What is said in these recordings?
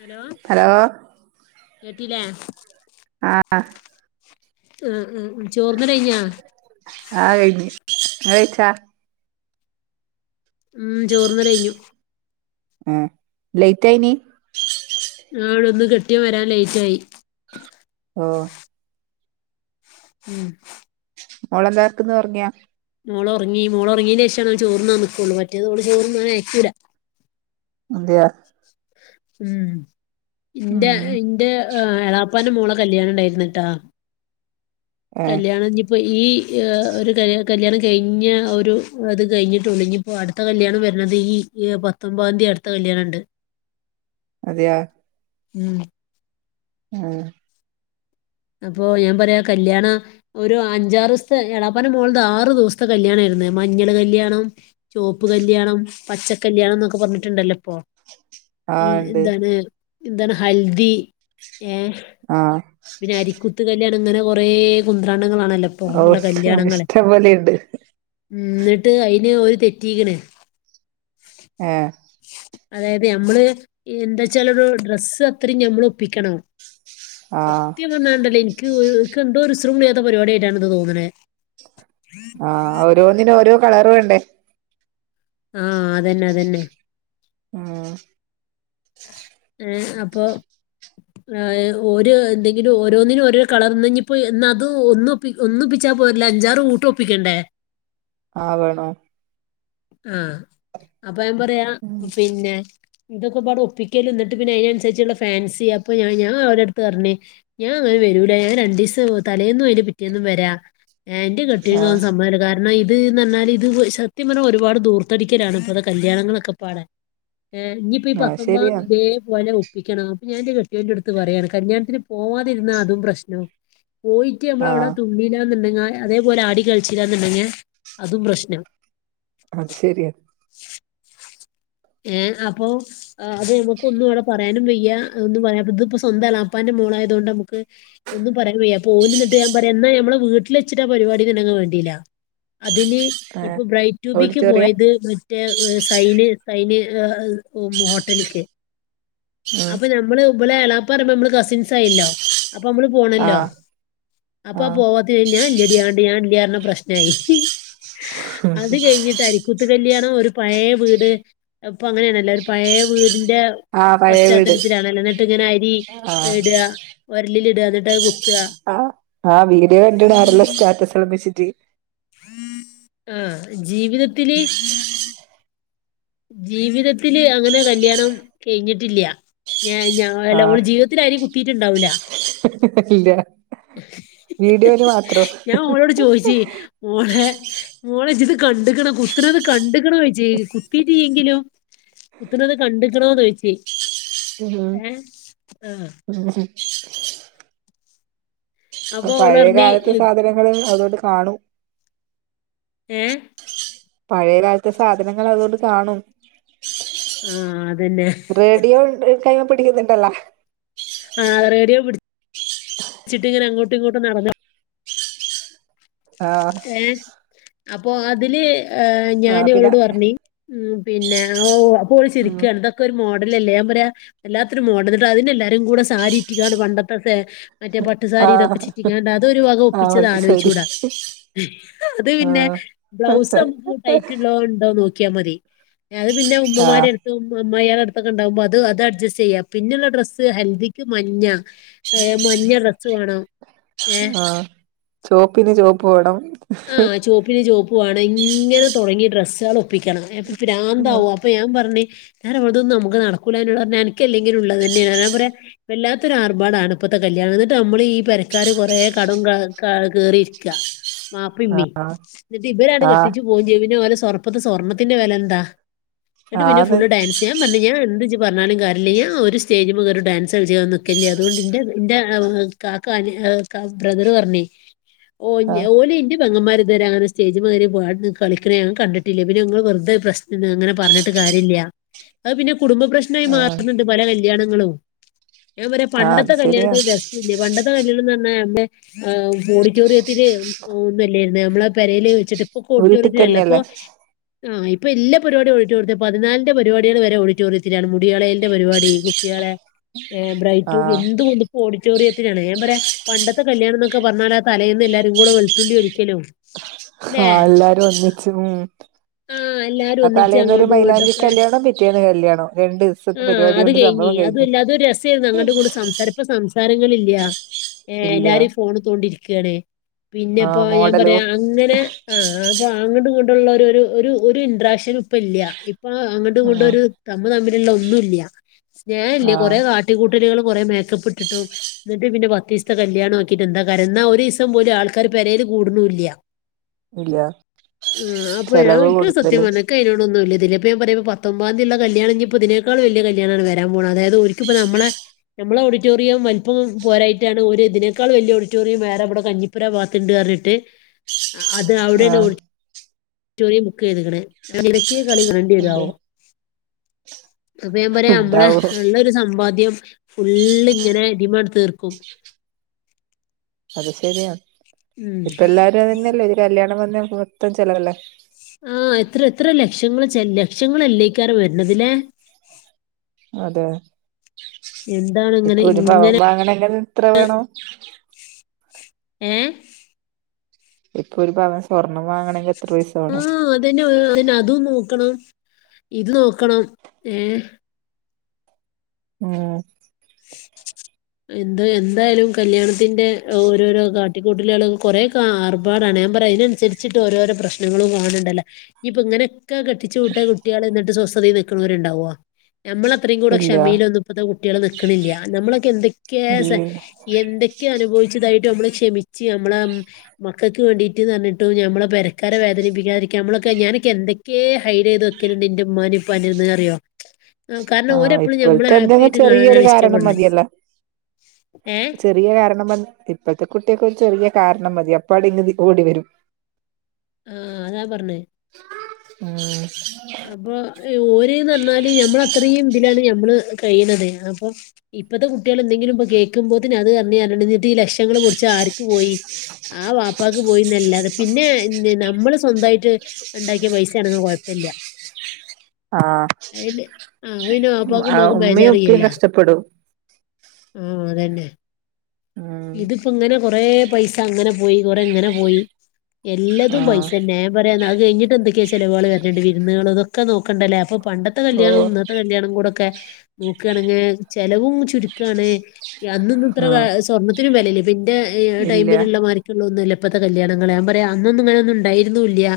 Hello കേട്ടില്ലേ? ആഹ് ആഹ് ആഹ് ചോറ്ന്നല് കഴിഞ്ഞ? ആഹ് കഴിഞ്ഞ് ഇങ്ങള് കഴിച്ച? ഉം ചോറ്ന്നല് കഴ്ഞ്ഞു ആഹ് ലെയ്റ്റായീനി? ആണ് ഇന്ന് കെട്ടിയോൻ വരാൻ ലെയ്‌റ്റായി ഓഹ് ഉം മോളെന്താക്ക്ന്ന് ഒറങ്ങിയൊ? മോളൊറങ്ങി മോള് ഒറങ്ങിയേന് ശേഷാണ് ഞാൻ ചോറ്ന്നാൻ നിക്കൊള്ളു മറ്റേത് ഓള് ചേറ്ന്നാനയക്കൂല അതെയോ? ഉം ഉം ഇന്റെ ഇന്റെ ഏഹ് എളാപ്പാൻ്റെ മോളെ കല്യാണംണ്ടായിരുന്ന്ട്ടോ ഏ കല്യാണഞ് പ്പൊ ഈ ഒരു കല്യാണം കഴിഞ്ഞ ഒരു അത് കഴിഞ്ഞിട്ടൊള്ളൂ ഇഞ്ഞി പ്പൊ അടുത്ത കല്യാണം വെരുണത് ഈ പത്തൊമ്പാതീ അടുത്ത കല്യാണണ്ട്. അതെയോ ഉം ഉം അപ്പൊ ഞാൻ പറയാ കല്യാണ ഒരു അഞ്ചാറുസ്ത്തെ എളാപ്പാൻ്റെ മോൾത് ആറ് ദിവസത്തെ കല്യാണേര്ന്ന് മഞ്ഞള് കല്യാണം ചോപ്പ് കല്യാണം പച്ച കല്യാണം ന്നൊക്കെ പർഞ്ട്ട്ണ്ടല്ലോ പ്പൊ ആ ഉം ഇണ്ട് എന്താണ് എന്താണ് ഹൽദി ഏ ആഹ് പിന്നെ അരിക്കുത്ത് കല്യാണം ങ്ങനെ കൊറെ കുന്ത്രാണ്ടങ്ങളാണല്ലോപ് ഓ ഷ്‌ ഇഷ്ടംപൊലെണ്ട് ന്ന്ട്ട് അയ്ന് ഓല് തെറ്റിക്ക്‌ണ് ഏഹ് അതായത് ഞമ്മള് എന്താച്ചാലൊരു ഡ്രസ്സ് അത്രി ഞമ്മള് ഒപ്പിക്കണം [inaudible] സത്യം പർഞാ ണ്ടല്ലേ ഇൻക്ക് ഇൻക്കെന്തോ ഉസ്രും പുളില്ലാത്ത പരിപാടിയായിട്ടാണ് ഇത് തോന്ന്ണത് ആഹ് ഓരോന്നിനോരോ കളറ് വേണ്ടേ ആഹ് അതെന്നതെന്നെ ആഹ് ഉം അപ്പോ എ ഓര് എന്തെങ്കിലും ഓരോന്നിനും ഓരോരോ കളറ് ന്ന്ഞ്ഞിപ്പോ ഇന്നത് ഒന്നും പ്പി ഒന്നൊപ്പിച്ചാ പോരല്ലൊ അഞ്ചാറ് കൂട്ട് ഒപ്പിക്കണ്ടേ ആ വേണോ ആഹ് അപ്പ ഞാ പറയാ ഉം പിന്നെ ഇതൊക്കെപാടെ ഒപ്പിക്കല് ന്ന്ട്ട് പിന്നെ അയ്നൻസരിച്ച്ള്ള ഫാൻസി അപ്പൊ ഞാ ഞാൻ ഓലെട്ത്ത് പർഞ് ഞാ അങ്ങനെ വെരൂല ഞാ രണ്ടീസം തലേന്നും അയ്ന്റെ പിറ്റേന്നും വെരാ എ ഇന്റെ ആ കെട്ട്യോൻക്കൊന്നും സമ്മതല്ല കാരണം ഇത്ന്ന് പർഞ്ഞാല് ഇത് സത്യം പർഞ്ഞ ഒരു പാട് ദൂർത്തടിക്കലാണ് ഇപ്പത്തെ കല്യാണങ്ങളൊക്കെപ്പാടെ എ ഞ്ഞി പ്പ ആ ശരിയാ പത്തൊമ്പതാന്തി ഇതേപോലെ വെ പ്പിക്കണം അപ്പൊ ഞാന്റെ കെട്ട്യോന്റെട്ത്ത് പറയാണ് കല്യാണത്തിന് പോവാതിരുന്ന അതും പ്രശ്നം പോയി റ്റ് ആ ഞമ്മളവടെ തുള്ളിലാന്ന്ണ്ടെങ്കെ അതേപോലെ ആടി കളിച്ചിലാന്ന്ണ്ടെങ്കെ അതും പ്രശ്നം അത് ശെരിയ [inaudible] ഏ അപ്പൊ ആ അത് ഞമ്മക്കൊന്നും അവടെ പറയാനും വെയ്യ ഒന്നും പറയാ ഇത്പ്പൊ സ്വന്തം എളാപ്പാന്റെ മോളായതോണ്ട് ഞമ്മക്ക് ഒന്നും പറയാനും വെയ്യ പോല്ന്ന്ട്ട് ഞാ പറയാ ന്നാ ഞമ്മളെ വീട്ടില് വെച്ചിട്ടാ പരിപാടിന്ന്ണ്ടെങ്കി വേണ്ടീല്ല അതിന് ഏ ഇപ്പൊ ബ്രൈ ട്യൂബിക്ക് ഓഡിറ്റോറിയ പോയത് മറ്റേ സൈന് അയ്ന് [unintelligible] ഹോട്ടല്ക്ക് ഉം അപ്പൊ ഞമ്മള് ഇവലെ എളാപ്പർയുമ്പൊ ഞമ്മള് കസിൻസായില്ലോ അപ്പ മ്മള് ആ പോണല്ലോ അപ്പ ആ പോവാ ഞ ഇല്ലെടി ആണ്ട് ഞാൻ ഇല്ല്യാ പർഞ പ്രശ്നായി അത് കഴിഞ്ഞിട്ട് അരി കുത്ത് കല്ല്യാണം ഒരു പഴേ വീട് അത് പ്പൊ അങ്ങനേണല്ലൊ ഒരു പഴേ വീടിന്റെ ആ പഴയ വീട് പശ്ചാത്തലത്തിലാണല്ലൊ ന്ന്ട്ട്ങ്ങനെ അരി ആ ഇട ഒരലിൽ ഇട ന്ന്ട്ടത് കുത്ത ആഹ് വീഡിയോ കണ്ട്ണ് ആരെല്ലോ സ്റ്റാറ്റസെല്ലം വെച്ച്ട്ട് ആഹ് ജീവിതത്തില് ജീവിതത്തില് അങ്ങനെ കല്യാണം കെയ്ഞ്ഞിട്ടില്ല ഞ ഞ അല്ല ഓള് ആഹ് ജീവിത ത്തിലരി കുത്തീറ്റ്ണ്ടാവൂല്ലാ ഇല്ല വീഡിയോല് മാത്രം ഞാൻ ഓളോട് ചോദിച്ച് മോളെ മോളെജിത് കണ്ട്ക്കണാ കുത്തണത് കണ്ട്ക്കണാ ചോയിച്ച് കുത്തീട്ടില്ലെങ്കിലും കുത്തണത് കണ്ട്ക്കണോന്ന് ചോയിച്ച് ഏഹ് ആഹ് ഉം അപ്പൊ ഓള് പഴയ പറഞ്ഞ് കാലത്തെ സാധനങ്ങള് അതുകൊണ്ട് കാണും ഏഹ് പഴയ കാലത്തെ സാധനങ്ങള് അത് കൊണ്ട് കാണും ഉം അതന്നെ റേഡിയോ ഇണ്ട് കൈയ്യ്മ്മെ പിടിക്കുന്നുണ്ടല്ലോ ആഹ് റേഡിയോ പിടിച്ചിട്ടിങ്ങനെ അങ്ങോട്ടും ഇങ്ങോട്ടും നടന്ന് ആഹ് ഏഹ് അപ്പൊ അതില് ഏഹ് ആഹ് ഞാന് പിന്നെ ഇവളോട് പറഞ്ഞ് ഉം പിന്നെ ഓഹ് അപ്പ ഓള് ഉം ചിരിക്കാണ് ഇതൊക് ക്കൊരു മോഡലല്ലേ ഞാൻ പറയാ വല്ലാത്തൊരു മോഡല് ഇന്നട്ട് അതിനെ എല്ലാരും കൂടെ സാരിറ്റിങ്ങാണ്ട് പണ്ടത്തെ സേ മറ്റേ പട്ടുസാരി ആഹ് ഇതൊക്കെ ചുറ്റിങ്ങാണ്ട് അതൊരു വക ആഹ് ഒപ്പിച്ചത് അത് ശരി ആലോയിച്ചൂടാ അത് പിന്നെ ആഹ് ബ്ലൗസ് നമ്മക്ക് ടൈറ്റ്ള്ളെ ഇണ്ടോ നോക്കിയാ മതി ഇനി അത് പിന്നെ ആഹ് ഉമ്മമാരെട് ത്തും അമ്മായിയെളെടുത്തൊക്കെ ഇണ്ടാവുമ്പോ അത് അത് അഡ്ജസ്റ്റ് ചെയ്യാ പിന്നെള്ള ഡ്രസ്സ് ഹൽദിക്ക് മഞ്ഞാ ഏഹ് മഞ്ഞ ഡ്രസ്സ്‌ വേണം ഏഹ് ആഹ് ചോപ്പിന് ചോപ്പ് വേണം ആഹ് ചോപ്പിന് ചോപ്പ് വേണം ഇങ്ങനെ തൊടങ്ങി ഡ്രസ്സുകൾ ഒപ്പിക്കണം ഏഹ് അപ്പൊ ആഹ് പ്രാന്താവും അപ്പൊ ഞാ പറഞ്ഞ് ഞാൻ ഓളതൊന്നും നമുക്ക് നടക്കൂലാ എന്നോട് പറഞ്ഞ് അനിക്കല്ലെങ്കിലും ഇള്ളതെന്നെയാ ഞാ പറയാ വല്ലാത്തൊരു ആർഭാടാണ് ഇപ്പത്തെ കല്യാണം എന്നിട്ട് നമ്മളീ പെരക്കാര് കൊറെ കടും ക കേറിയിരിക്കാ മാപ്പിമ്മി ഇന്നിട്ട് ഇവരാട് ആഹ് കെട്ടിച്ചു പോവും ചെയ്യും പിന്നെ ഓലെ സ്വർപ്പ ഇപ്പത്തെ സ്വർണ്ണത്തിന്റെ വെല എന്താ? ഇന്നട്ട് പിന്നെ ആന്ന് ഫുള്ള് ഡാൻസ്യാ ൻ പറഞ്ഞ് ഞാൻ എന്ത് ഇജ് പറഞ്ഞാലും കാര്യല്ല ഞാൻ ഒരു സ്റ്റേജ് മേൽ ഒരു ഡാൻസ് കളിച്ച് നിക്കല്ലേ അതുകൊണ്ട് ഇന്റെ ഇന്റെ [unintelligible] കാക്ക അനി ബ്രദറ് പറഞ്ഞ് ഓ ആഹ് ഓലെ ഇന്റെ പെങ്ങന്മാര് ഇതുവരെ അങ്ങന സ്റ്റേജ്‌മേകേറേ പാടേ കളിക്കണേ ഞാൻ കണ്ടിട്ടില്ല പിന്നെങ്ങൾ വെർതെ പ്രശ് അങ്ങനെ പറഞ്ഞിട്ട് കാര്യല്ലാ അത് പിന്നെ കുടുംബപ്രശ് നായി ആഹ് മാറ്ണ് ണ്ട് പല കല്യാണങ്ങളും ഞാൻ പറയാ ആഹ് അത് പണ്ടത്തെ ശരിയാണ് കല്യാണത്തിൻ്റെ രസ് ല്ല പണ്ടത്തെ കല്യാണന്ന് പറഞ്ഞാ എൻ്റെ ഏഹ് ഓഡിറ്റോറിയത്തില് [unintelligible] ഒന്നു അല്ലായിരുന്നു നമ്മളെ പെരേല് വെച്ചിട്ട് ഇപ്പൊക്കെ ഉരുട്ടി ഓഡിറ്റോറിയത്തിലല്ലേ അപ്പൊ തന്നെയല്ലേ ആഹ് ഇപ്പ എല്ലാ പരിപാടി ഓഡിറ്റോറിയത്തി പതിനാലിന്റെ പരിപാടികൾ വരെ ഓഡിറ്റോറിയത്തിലാണ് മുടികളയളലിന്റെ പരിപാടി കുട് കുട്ട്യാളെ ഏഹ് ബ്രൈ റ്റുബി ആഹ് എന്ത് കുന്തോ ഓഡിറ്റോറിയത്തിലാണ് ഞാൻ പറയാ പണ്ടത്തെ കല്യാണന്നൊക്കെ പറഞ്ഞാല് ആ തലേന്ന് എല്ലാരും കൂടെ വെളുത്തുള്ളി തൊലിക്കലും ആഹ് എല്ലാരും ഒന്നിച്ച് ഉം ആഹ് എല്ലാരും ആഹ് ഒന്നിച്ച് തലേന്ന് ഒരു അങ്ങോട്ടും മൈയിലാഞ്ചി ഇങ്ങോട്ടൊക്കെ കല്യാണം പിറ്റേന്ന് കല്യാണം രണ്ട് സ് ആഹ് അത് കഴിഞ്ഞി അതു അല്ലാ അത് ഒര് രസായിരുന്നു അങ്ങടും ഇങ്ങടും സംസാര ഇപ്പ സംസാരങ്ങളില്ലാ ഏഹ് ഇല്ല എല്ലാരും ഈ ഫോണ് തോണ്ടിരിക്കാണ് ആ പിന്നെപ്പോ ഞാൻ മോഡലോ പറയാ അങ്ങനെ ആഹ് അപ്പൊ അങ്ങട്ടും ഇങ്ങട്ടുള്ള ഒരു ഒര് ഒരു ഇൻട്രാക്ഷനും ഇപ്പ ഇല്ലാ ഇപ്പൊ അങ്ങട്ടും ആ ഇങ്ങട്ടൊരു തമ്മ് തമ്മിലുള്ള ഒന്നുല്ല്യാ ആ സ്നേഹല്യാ കൊറെ കാട്ടിക്കൂട്ടലുകളും കൊറെ മേക്കപ്പ്ട്ടിട്ടും ന്നിട്ട് പിന്നെ പത്തീസ്ത്തെ കല്യാണം ആക്കീട്ട് എന്താ കാര്യം എന്നാ ഒരീസം പോലും ആൾക്കാര് പെരേല് കൂടണൂല്ലാ ഇല്ല ആഹ് അപ്പൊ ഞാൻ ചെലവ് ഇക്ക് സത്യം കൂടുതല് പറഞ്ഞാ ക്കയനോടൊന്നും വല്യേതില്ല. പ്പ ഞാ പറയ്മ്പോ പത്തൊമ്പതാന്തിള്ള കല്യാണ ഇനി പ്പോ ഇതിനേക്കാ വല്യ കല്യാണാണ് വരാൻ പോണ. അതായത് ഓൽക്ക്പ്പോ നമ്മളെ നമ്മളെ ഓഡിറ്റോറിയം വൽപ്പം പോരായിട്ടാണ് ഓര് ഇതിനേക്കാൾ വെല്യ ഓഡിറ്റോറിയം വേറെ ഇവിടെ കഞ്ഞി പുരാവാർത്തിട്ട് പറഞ്ഞിട്ട് അത് ആ അവിടെണ് ഓടി ഓടിറ്റോറിയം ബുക്കെയ്തിക്ക്ണ്. എങ്ങനെക്കേ കളി കാൺണ്ടി അതെ വര്യാവോ? അപ്പ ഞാൻ പറയാ ഇമ്മളെ ഉണ്ടാവും ഇള്ളൊരു സമ്പാദ്യം ഫുള്ള് ഇങ്ങനെ ഇതിമ്മാണ്ട് തീർക്കും അത് ശരിയ ഉം ഇപ്പ എല്ലാരും അതന്നെയല്ലേ ഒരു കല്യാണം വന്ന മൊത്തം ചെലവല്ലേ. ആ എത്ര എത്ര ലക്ഷങ്ങൾ ചെല്ല ലക്ഷങ്ങളല്ലേക്കാരം വര്ണത് ല്ലേ? അതെ എന്താണ് ഇങ്ങനെ ഇപ്പൊ ഒരു പവൻ ഇങ്ങനെ [unintelligible] എത്ര വേണം. ഏഹ് ഇപ്പൊ ഒരു പവൻ സ്വർണ്ണം വാങ്ങണങ്കി എത്ര പൈസ വാണം. [unintelligible] അതും നോക്കണം ഇത് നോക്കണം ഏ ഉം എന്ത എന്തായാലും കല്യാണത്തിന്റെ ഓരോരോ കാ ട്ടിക്കൂട്ടല്കളും കൊറെക്കെ ആർപാടാണ് ഞാൻ പറയ അതിനൻസരിച്ച്ട്ട് ഓരോരോ പ്രശ്നങ്ങളും തോനണ്ടല്ല. ഇഞ്ഞിപ്പ ഇങ്ങനക്കെ കെട്ടിച്ച് വിട്ട കുട്ട്യള് ഇന്നട്ട് സ്വസ്ഥതേ നിക്ക്ണോര്ണ്ടാവോ. ഞമ്മള അത്രയും കൂടെ ഇല്ല ക്ഷമേലൊന്നും ഇപ്പത്തെ കുട്ട്യള് നിക്ക്ണില്ല നമ്മളൊക്കെ എന്തക്കെ ഇല്ല സ എന്തക്കെ അനുഭവിച്ചതായിട്ട് നമ്മള് ക്ഷമിച്ച് നമ്മളേം മക്കൾക്ക് വേണ്ടീട്ട്ന്ന് പർഞ്ഞിട്ട് ഞമ്മളെ പെരക്കാര വേനിപ്പിക്കാതിരിക്കാ നമ്മളൊക്കെ ഞാനക്ക എന്ത ക്കേ ഹൈഡ് ചെയ്ത് വക്കല്ണ്ട് ഇന്റെ ഇമ്മാനി ഇപ്പാൻ്റെന്ന് അറിയോ. കാരണം ആ ഓരെപ്പളും ഞമ്മളെ ഇപ്പോഴത്തെ ഹാപ്പി എന്തെങ്കി ആയിട്ട് ചെറിയൊരു കാണാനാണ് കാ രണം ഇഷ്ടപ്പെടണെ മതിയല്ല ഏഹ് ചെറിയ കാരണം [unintelligible] ഇപ്പോഴത്തെ കുട്ടിയക്ക് ഒരു ചെറിയ കാരണം മതി അപ്പാടെ ഇങ്ങ് ഓടി വരും. ആ അതാ പർഞ്ഞേ ആഹ് അപ്പോ ഓല് ന്നർഞ്ഞാല് ഞമ്മള അത്രയും ഇതിലാണ് ഞമ്മള് കഴിയണത് അപ്പോ ഇപ്പഴത്തെ കുട്ടികൾ എന്തെങ്കിലും ഇപ്പൊ കേൾക്കുമ്പോത്തിന് അത് ന്നർഞ്ഞ് ന്നട്ട് ഈ ലക്ഷങ്ങള് പൊടിച്ച ആർക്ക് പോയി ആ വാപ്പാക്ക് പോയിന്നല്ലാതെ പിന്നെ നമ്മള് സ്വന്തായിട്ട് ഇണ്ടാക്കിയ പൈസ ആണെങ്കി കൊഴപ്പല്ല. ആഹ് അയ്ന് ആ [unintelligible] വാപ്പാക്കും ആഹ് ഇമ്മാക്കും ഉമ്മയും ഉപ്പയും ബേജാറില്ലല്ല. കഷ്ടപ്പെടും ആ അതന്നെ ഉം ഇതിപ്പോ ഇങ്ങനെ കൊറേ പൈസ അങ്ങനെ പോയി കൊറെ ഇങ്ങനെ പോയി എല്ലതും ആഹ് പൈസന്നെ [unintelligible] അഹ് കഴിഞ്ഞിട്ട് എന്തക്കെ ചെലവുകൾ വര്ന്ണ്ട് വിരുന്നുകൾ ഇതൊക്കെ നോക്കണ്ടല്ലേ അപ്പൊ പണ്ട ന്നത്തെ ഓ കല്യാണും ഇന്നത്തെ കല്യാണം കൂടെക്കെ നോക്കാണെങ്കി ചെലവും ചുരുക്കാണ് അന്നൊന്നും ഇത്ര ആഹ് ഏ സ്വർണ്ണത്തിനും വെലല്ലേ ഇപ്പ ഇൻ്റെ ഇല്ല ടൈമില്ള്ള മാരി [unintelligible] ഇപ്പത്തെ കല്യാണങ്ങള് ഞാൻ പറയാ അന്നൊന്നും ഇങ്ങനെ ഉണ്ടായിരുന്നുല്ല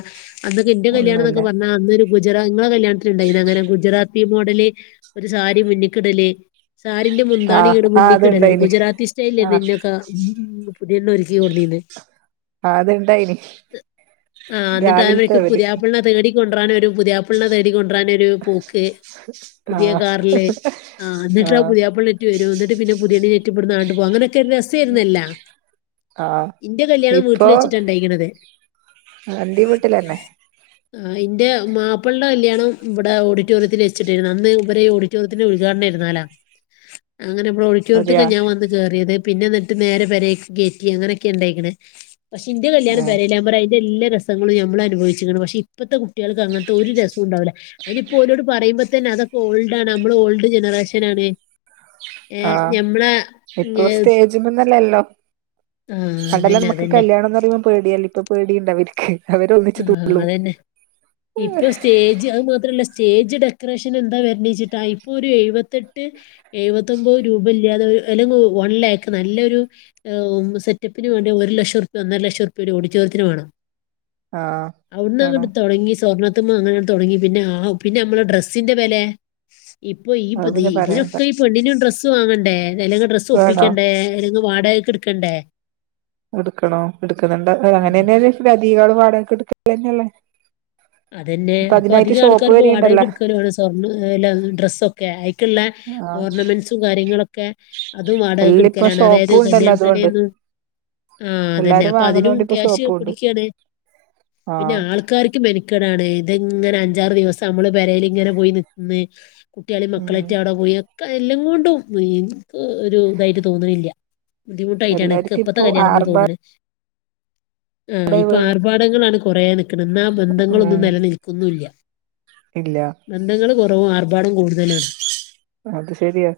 അന്നൊക്കെ ഇന്റെ ഒന്നുല്ല കല്യാണന്നൊക്കെ പർഞ്ഞാ അന്നൊരു ഗുജറാ ഇങ്ങളെ കല്യാണത്തിന്ണ്ടായിനോ അങ്ങനെ ഗുജറാത്തി മോഡല് ഒരു സാരി മുന്നിക്കിടല്? സാരിന്റെ മുന്താണി ആഹ് ഇങ്ങട് ആഹ് മുന്നിക്കിടല അത്ണ്ടായിന് ഗുജറാത്തി സ്റ്റയ്ലേര്ന്നു ആഹ് ഇന്നക്കെ [unintelligible] പുതിയണ്ണ് ഒരുക്കി കൊടുന്നീന്നേ. അത്ണ്ടായിന് ഹ് ആ ഇന്നട്ട് രാവിലത്തെ [unintelligible] അവര് പുതിയാപ്പൾനേ തേടി കൊണ്ട്രാനൊരു പുതിയാപ്പൾനെ തേടി കൊ ണ്ട്രനൊരു പോക്ക് പുതിയ ആഹ് കാറില് ആ ഇന്നട്ട് അഹ് ആഹ് പുതിയാപ്പൾനെ വരും ഇന്നട്ട് പിന്നേ പുതിയണ്ണിനേറ്റ് ഇബട്ന്ന് ആണ്ട് പോകും അങ്ങനെ ക്കെ രസായിരുന്നല്ല ആഹ് ഇന്റെ കല്യാണം വീട്ടിൽ വെച്ചിട്ട ഇണ്ടായിക്ക്ണത്. ആ അന്റി വീട്ടിലന്നെ ആ ഇൻ്റെ മാപ്പ്ൾടെ കല്യാണം ഇവടെ ഓഡിറ്റോറിയത്തില് വെച്ചിട്ടര്ന്നു. അന്ന് ഇവരെ ഓഡിറ്ററിയത്തിൻ്റെ ഉദ്ഘാടനാരുന്നല അങ്ങനെ [unintelligible] അതെയാ [unintelligible] ഞാൻ വന്ന് കേറിയത് പിന്നെ എന്നിട്ട് നേരെ പെരേക്ക് കേറ്റി അങ്ങനക്കെ ഇണ്ടായിക്ക്ണ് പക്ഷെ ഇൻ്റെ കല്യാണം പെരേലാവുമ്പറിയ എല്ലാ രസങ്ങളും നമ്മൾ അനുഭവിച്ചിക്ക്ണ് പക്ഷെ ഇപ്പത്തെ കുട്ടികൾക്ക് അങ്ങൻത്തെ ഒരു രസുണ്ടാവുല. അതിനിയിപ്പലോ പറയുമ്പ തന്നെ അതക്കെ ഓൾഡണ് നമ്മള് ഓൾഡ് ജനറേഷൻ ആണ് ഏയ് ആഹ് ഞമ്മളെ ഇപ്പൊ ഏഹ് സ്റ്റേജന്നല്ലല്ലോ ആഹ് എല്ല [unintelligible] അതന്നെ നമുക്ക് അതന്നെ കല്യാണംന്ന്റിയ പേടിയല്ലേ ഇപ്പ പേടിണ്ടാവൂല അവര് ഒന്ന് [unintelligible] അതന്നെ ഇപ്പൊ സ്റ്റേജ് അത് മാത്രല്ല സ്റ്റേജ് ഡെക്കറേഷൻ എന്താ വരണച്ചിട്ടാ ഇപ്പൊ ഒരു എഴുപത്തെട്ട് എഴുപത്തൊൻമ്പത് രൂപ ഇല്ലാതെ അല്ലെങ്ക വൺ ലാക്ക് നല്ലൊരു സെറ്റപ്പിന് വേണ്ടി ഒരു ലക്ഷഉരുപ്യ ഒന്നര ലക്ഷംഉരുപ്യ ഒരു ഓഡിറ്റോറിയത്തിന് വേണം ആഹ് അവിന്ന് അങ്ങട്ട് തുടങ്ങി സ്വർണ്ണത്ത അങ്ങന തുടങ്ങി പിന്നെ ആഹ് പിന്നെ നമ്മെ ഡ്രസ്സിന്റെ വെലെ ഇപ്പൊ ഈ അത് [unintelligible] പിന്നെ പറയണ്ട ഇതിനൊക്കെ ഈ പെണ്ണിനും ഡ്രസ്സ് വാങ്ങണ്ടേ നില ഡ്ര വേണോ സൊപ്പിക്കണ്ടേ അല്ലെങ്ക വാടകൊക്കെ എടുക്കണ്ടേ എടുക്കണോ എടുക്കുന്നുണ്ട് ആഹ് അങ്ങനെ അപ്പൊ തന്നെയല്ല അധക പാടൊക്കെ എടുത്ത തന്നെയല്ലേ അതന്നെ ഇപ്പൊ അപ്പൊ അതിനായിട്ട് അധിക ഷോപ്പ് ആൾക്കാർ ഇപ്പോ വരെയുണ്ടല്ലോ വാടകെടുക്കല സ്വർണ്ണ ഡ്രസ്ക്കെ അയിക്കുള്ള ആ ഓർണമെന്റ്സും കാര്യങ്ങളൊക്കെ അതും എല്ലാം ഇപ്പൊ വാടകെടുക്കലാണ് അതായത് ഷോപ്പും കല്യാ ഉണ്ടല്ലോ അതുകൊണ്ട് തലന്ന് ആഹ് അതന്നെ എല്ലാരും അപ്പൊ അതിനും വാങ്ങുന്നോണ്ട് ക്യാഷ് പിടിക്കാണ് പിന്നെ ആഹ് ആൾക്കാർക്ക് മെനക്കടാണ് ഇത്ങ്ങനെ അഞ്ചാറ് ദിവസം നമ്മള് പെരേൽ ഇങ്ങനെ പോയി നിന്ന് കുട്ടികളി ഉം മക്കളറ്റ അവിടെ പോയി ഒക്കെ എല്ലാം കൊണ്ടും ഒരു ഇതായിട്ട് തോന്നുന്നില്ല ബുദ്ധിമുട്ടായിട്ടാണ് ഇക്ക് എല്ലാർക്കും ഇപ്പഴത്തെ ഇപ്പൊ കല്യാണം തോന്നുന്നത് ആർഭാടേ ആഹ് ഇപ്പൊ വേണ്ട ആർഭാടങ്ങളാണ് കൊറേ നിക്ക്ണ് ന്ന ആ ബന്ധങ്ങളൊന്നും ഉം നെലനിൽക്കുന്നുല്ല ഇല്ല ബന്ധങ്ങള് കുറവും ആർഭാടം കൂടുതലാണ് അത് ശെരിയാ